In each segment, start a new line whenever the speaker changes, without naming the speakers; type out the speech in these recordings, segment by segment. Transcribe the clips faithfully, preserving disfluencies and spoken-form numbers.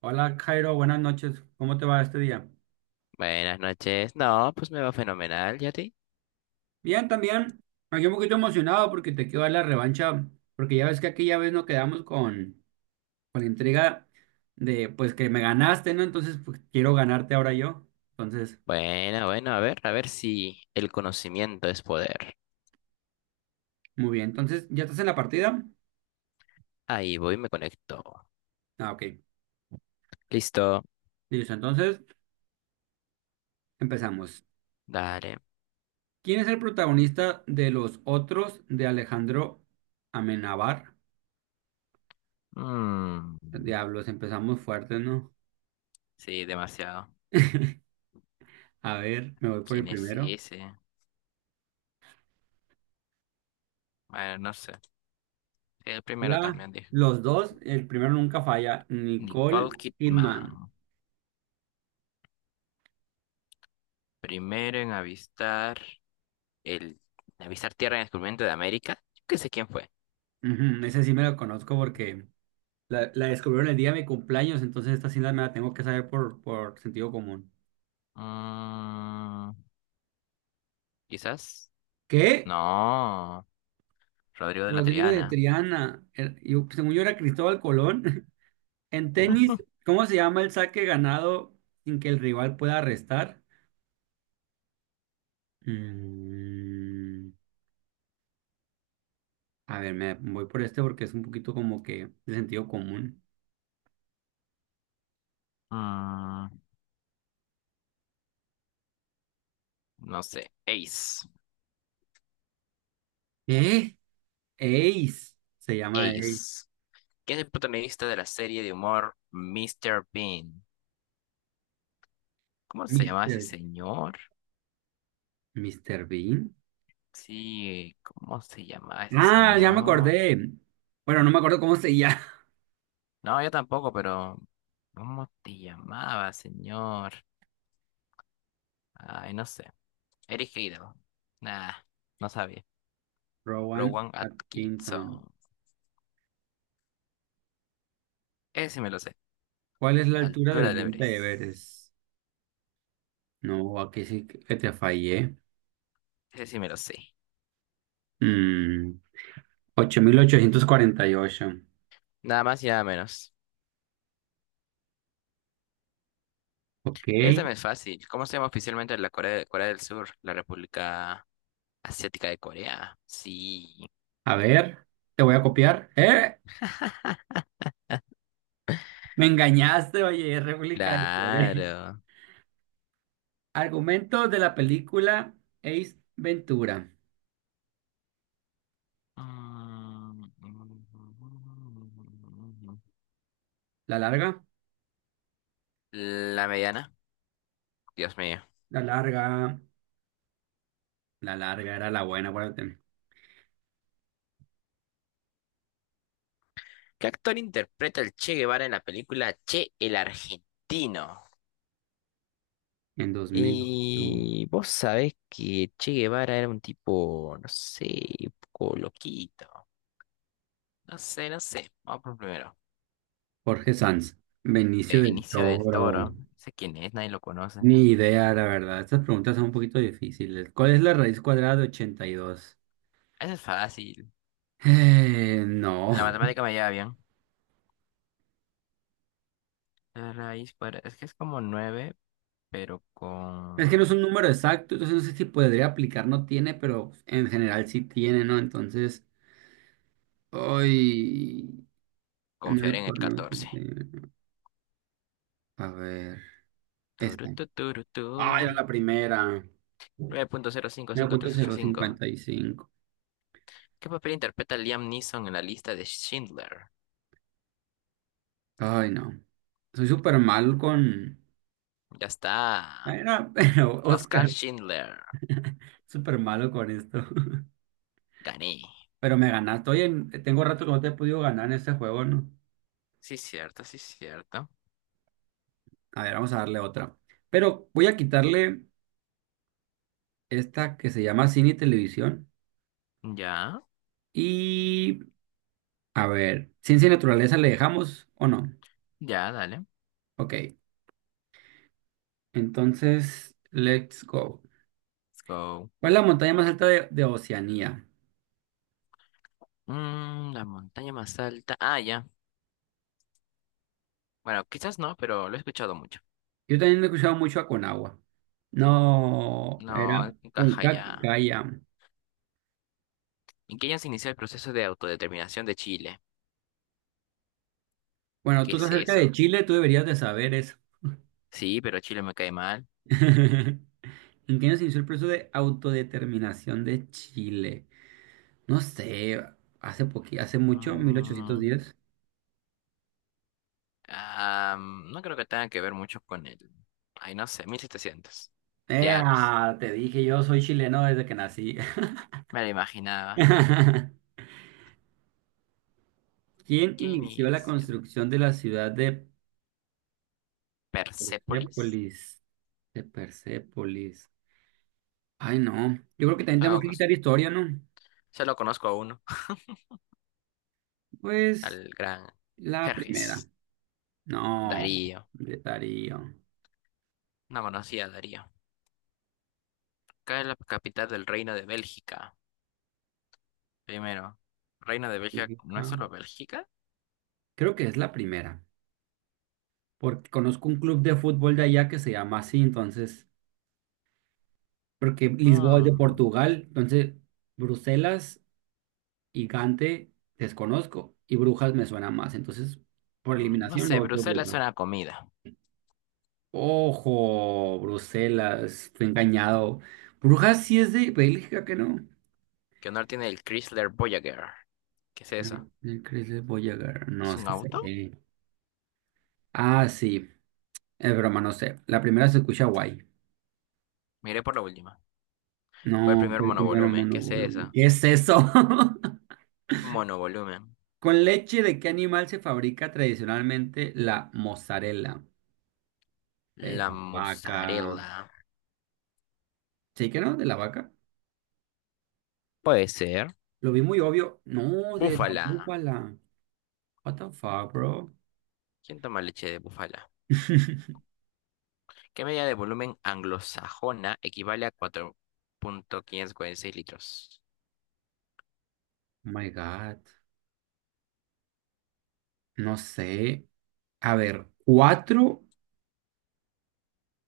Hola Jairo, buenas noches. ¿Cómo te va este día?
Buenas noches. No, pues me va fenomenal, ¿y a ti?
Bien, también. Aquí un poquito emocionado porque te quiero dar la revancha, porque ya ves que aquella vez nos quedamos con, con la intriga de pues que me ganaste, ¿no? Entonces pues, quiero ganarte ahora yo. Entonces,
Bueno, bueno, a ver, a ver si el conocimiento es poder.
muy bien. Entonces, ¿ya estás en la partida?
Ahí voy, me conecto.
Ah, ok.
Listo,
Listo, entonces empezamos.
dale.
¿Quién es el protagonista de Los Otros de Alejandro Amenábar?
Mm,
Diablos, empezamos fuerte, ¿no?
sí, demasiado.
A ver, me voy por el
¿Quién es
primero.
ese? Bueno, no sé. El primero
Ya
también dijo.
los dos, el primero nunca falla,
Nicole
Nicole
Kidman.
Kidman.
Primero en avistar el... en avistar tierra en el descubrimiento de América. Yo qué sé quién fue.
Ujú, ese sí me lo conozco porque la, la descubrieron el día de mi cumpleaños, entonces esta sí la- me la tengo que saber por, por sentido común.
Mm, Quizás.
¿Qué?
No, Rodrigo de la
Rodrigo de
Triana.
Triana. Era- yo- según yo era Cristóbal Colón. En tenis, ¿cómo se llama el saque ganado sin que el rival pueda restar? Mm, a ver, me voy por este porque es un poquito como que de sentido común.
Mm, no sé. Ace.
¿Qué? Ace. Se llama Ace.
Ace. ¿Quién es el protagonista de la serie de humor mister Bean? ¿Cómo se llama ese
Mister,
señor?
míster Bean.
Sí, ¿cómo se llamaba ese
Ah, ya me
señor?
acordé. Bueno, no me acuerdo cómo se llama.
No, yo tampoco, pero ¿cómo te llamaba, señor? Ay, no sé. Eric Idle. Nah, no sabía.
Rowan
Rowan
Atkinson.
Atkinson. Ese sí me lo sé.
¿Cuál es la altura
Altura
del
del
Monte
Everest.
Everest? No, aquí sí que te fallé.
Ese sí me lo sé.
Mm, ocho. Mil ochocientos cuarenta y ocho.
Nada más y nada menos.
Ok.
Esta me es fácil. ¿Cómo se llama oficialmente la Corea, Corea del Sur? La República Asiática de Corea. Sí,
A ver, te voy a copiar. ¡Eh! Me engañaste, oye, es réplica de Corea.
claro.
Argumento de la película Ace Ventura.
Mm.
¿La larga?
La mediana. Dios mío.
La larga. La larga era la buena, acuérdate.
¿Qué actor interpreta el Che Guevara en la película Che el Argentino?
En dos mil ocho.
Y vos sabés que Che Guevara era un tipo, no sé, un poco loquito. No sé, no sé. Vamos por primero.
Jorge Sanz, Benicio del
Benicio del
Toro.
Toro. No sé quién es, nadie lo conoce.
Ni idea, la verdad. Estas preguntas son un poquito difíciles. ¿Cuál es la raíz cuadrada de ochenta y dos?
Eso es fácil.
Eh,
La
no.
matemática me lleva bien. La raíz cuadrada. Es que es como nueve pero
Es
con
que no es un número exacto, entonces no sé si podría aplicar, no tiene, pero en general sí tiene, ¿no? Entonces, hoy... nueve
confiar en el
por nueve,
catorce.
ochenta y uno. A ver,
Turu,
esta.
tu, turu, tu.
¡Ay, era la primera!
nueve punto cero cinco
Nueve
cinco
punto
tres ocho
cero
cinco.
cincuenta y cinco.
¿Qué papel interpreta Liam Neeson en la lista de Schindler?
Ay, no. Soy súper mal con...
Ya está.
era pero
Oscar
Oscar,
Schindler.
súper malo con esto.
Gané.
Pero me ganaste. Oye, en- tengo rato que no te he podido ganar en este juego, ¿no?
Sí, cierto, sí, cierto.
A ver, vamos a darle otra. Pero voy a quitarle esta que se llama cine y televisión.
Ya,
Y a ver, ciencia y naturaleza le dejamos o no.
ya, dale.
Ok, entonces, let's go.
Let's go.
¿Cuál es la montaña más alta de, de Oceanía?
Mm, la montaña más alta. Ah, ya. Bueno, quizás no, pero lo he escuchado mucho.
Yo también he escuchado mucho a Conagua. No, era
No, encaja
Puncac
ya.
Caya.
¿En qué año se inició el proceso de autodeterminación de Chile?
Bueno,
¿Qué
tú
es
estás cerca de
eso?
Chile, tú deberías de saber eso.
Sí, pero Chile me cae mal.
¿En qué año se inició el proceso de autodeterminación de Chile? No sé, hace poqui, hace mucho,
Mm,
mil ochocientos diez.
ah, mm, no creo que tenga que ver mucho con el... Ay, no sé, mil setecientos. Diablos.
¡Ea! Te dije, yo soy chileno desde que nací.
Me lo imaginaba.
¿Quién
¿Qué
inició la
inició?
construcción de la ciudad de
¿Persépolis?
Persépolis? De Persépolis. Ay, no. Yo creo que también tenemos que
Solo,
quitar historia, ¿no?
solo conozco a uno,
Pues
al gran
la primera.
Jerjes.
No,
Darío.
de Darío.
No conocía a Darío. Acá es la capital del Reino de Bélgica. Primero, ¿Reino de Bélgica no es solo Bélgica?
Creo que es la primera, porque conozco un club de fútbol de allá que se llama así, entonces, porque Lisboa es de
Mm.
Portugal, entonces Bruselas y Gante desconozco y Brujas me suena más, entonces por
Mm, No
eliminación me
sé,
voy por
Bruselas es
Brujas.
una comida.
Ojo, Bruselas, fui engañado. Brujas sí es de Bélgica, que no.
¿Qué honor tiene el Chrysler Voyager? ¿Qué es eso?
El Chrysler Voyager, no
¿Es un
sé.
auto?
Ah, sí, es broma, no sé. La primera se escucha guay.
Miré por la última. Fue el
No,
primer
fue el primero
monovolumen. ¿Qué es
mono.
eso?
¿Qué es eso?
Monovolumen.
¿Con leche de qué animal se fabrica tradicionalmente la mozzarella? De
La
la vaca.
mozzarella.
¿Sí que no? ¿De la vaca?
Puede ser.
Lo vi muy obvio. No, de la
Búfala.
búfala. What the fuck, bro?
¿Quién toma leche de búfala? ¿Qué medida de volumen anglosajona equivale a cuatro coma quinientos cuarenta y seis litros?
Oh my God. No sé. A ver, cuatro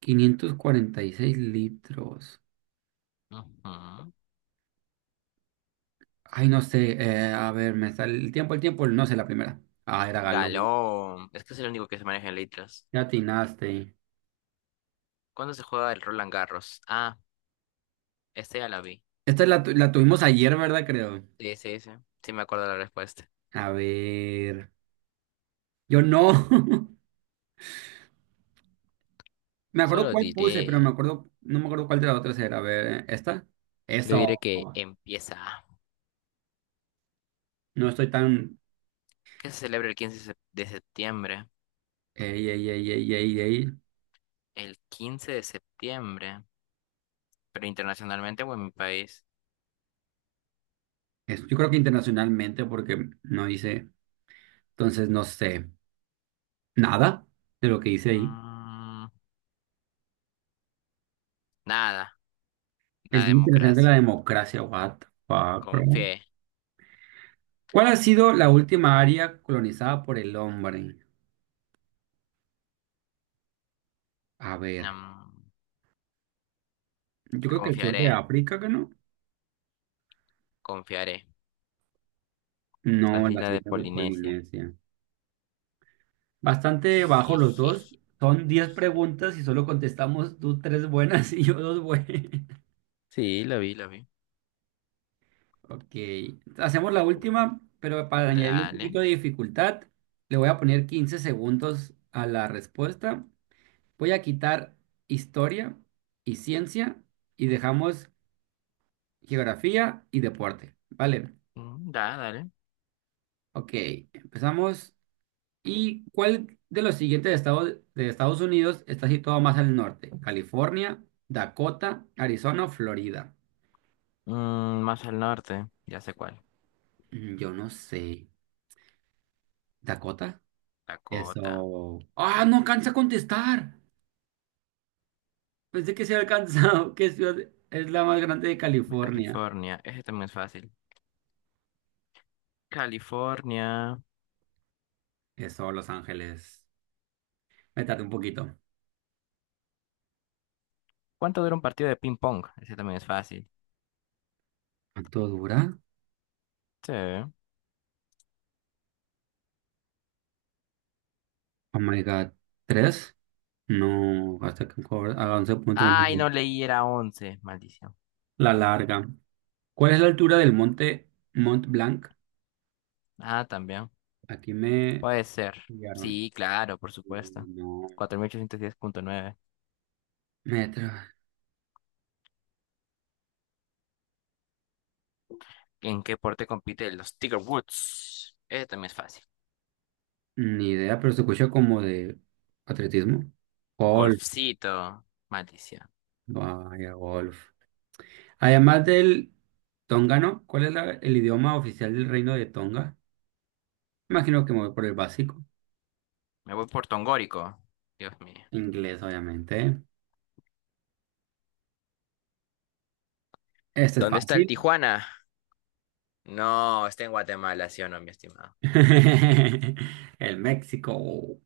quinientos cuarenta y seis litros.
Ujú.
Ay, no sé. eh, a ver, me sale el tiempo, el tiempo. No sé la primera. Ah, era galón.
Galón. Es que es el único que se maneja en litros.
Ya atinaste.
¿Cuándo se juega el Roland Garros? Ah, este ya la vi.
Esta la, tu- la tuvimos ayer, ¿verdad? Creo.
Sí, sí, sí. Sí me acuerdo la respuesta.
A ver. Yo no. Me acuerdo
Solo
cuál puse, pero me
diré,
acuerdo, no me acuerdo cuál de las otras era. A ver, ¿eh? ¿Esta?
yo diré
Eso.
que empieza.
No estoy tan.
¿Qué se celebra el quince sep- de septiembre?
Ey, ey, ey, ey, ey, ey.
El quince de septiembre, pero internacionalmente o en mi país.
Es- Yo creo que internacionalmente, porque no hice. Entonces no sé nada de lo que hice ahí.
Mm, Nada,
El
la
Día Internacional de la
democracia.
Democracia, what the fuck, bro.
Confié,
¿Cuál ha sido la última área colonizada por el hombre? A ver,
mm,
yo creo que el sur de
confiaré,
África, ¿que no?
confiaré. Las
No, las
islas de
islas de
Polinesia.
Polinesia. Bastante bajo los dos.
Jijiji.
Son diez preguntas y solo contestamos tú tres buenas y yo dos buenas.
Sí, lo vi, lo vi.
Ok. Hacemos la última, pero para añadirle un
Dale,
poquito de dificultad, le voy a poner quince segundos a la respuesta. Voy a quitar historia y ciencia y dejamos geografía y deporte. Vale.
mm, da, dale.
Ok. Empezamos. ¿Y cuál de los siguientes estados de Estados Unidos está situado más al norte? California, Dakota, Arizona o Florida.
Mm, más al norte, ya sé cuál.
Mm, Yo no sé. ¿Dakota?
Dakota.
Eso. ¡Ah, no alcanza a contestar! Pensé que se había alcanzado. ¿Qué ciudad es la más grande de California?
California, ese también es fácil. California.
Eso, Los Ángeles. Me tardé un poquito.
¿Cuánto dura un partido de ping pong? Ese también es fácil.
¿Cuánto dura?
Sí.
Oh my God. ¿Tres? No, hasta que cobra. A once punto
Ay, no
uno.
leí, era once, maldición.
La larga. ¿Cuál es la altura del monte Mont Blanc?
Ah, también.
Aquí me
Puede ser.
enviaron.
Sí, claro, por supuesto.
No,
Cuatro mil ochocientos diez punto nueve.
metro.
¿En qué deporte compiten los Tiger Woods? Ese también es fácil.
Ni idea, pero se escucha como de atletismo. Golf.
Golfcito, maldición.
Vaya, golf. Además del tongano, ¿cuál es la- el idioma oficial del reino de Tonga? Imagino que me voy por el básico.
Me voy por Tongórico. Dios mío.
Inglés, obviamente. Este es
¿Dónde está el
fácil.
Tijuana? No, está en Guatemala, sí o no, mi estimado.
El México.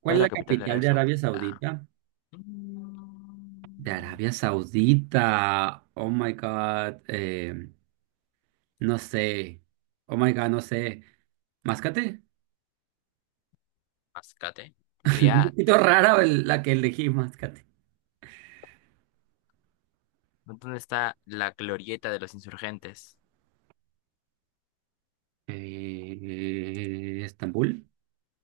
¿Cuál
¿Cuál es
es la
la capital de
capital
Arabia
de Arabia
Saudita?
Saudita? De
Mm,
Arabia Saudita. Oh my God. eh, no sé. Oh my God, no sé. Máscate.
Mascate.
Un
Riad.
poquito rara el- la que elegí, Máscate.
¿Dónde está la glorieta de los insurgentes?
Eh, Estambul.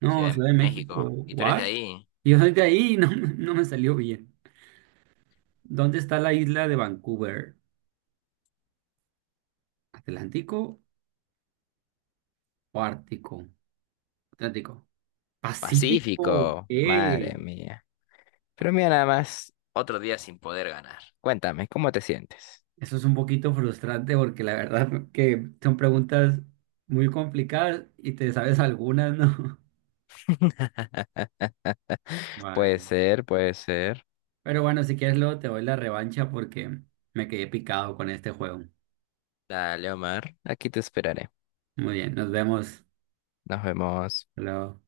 No,
Ciudad de
Ciudad de México.
México. Y tú eres de
¿What?
ahí.
Yo soy de ahí y no, me- no me salió bien. ¿Dónde está la isla de Vancouver? ¿Atlántico o Ártico? Atlántico. Pacífico.
Pacífico,
¿Qué?
madre mía. Pero mira nada más, otro día sin poder ganar. Cuéntame, ¿cómo te sientes?
Eso es un poquito frustrante porque la verdad que son preguntas muy complicadas y te sabes algunas, ¿no?
Puede
Guay.
ser, puede ser.
Pero bueno, si quieres luego te doy la revancha porque me quedé picado con este juego.
Dale, Omar. Aquí te esperaré.
Muy bien, nos vemos.
Nos vemos.
Hasta Luego.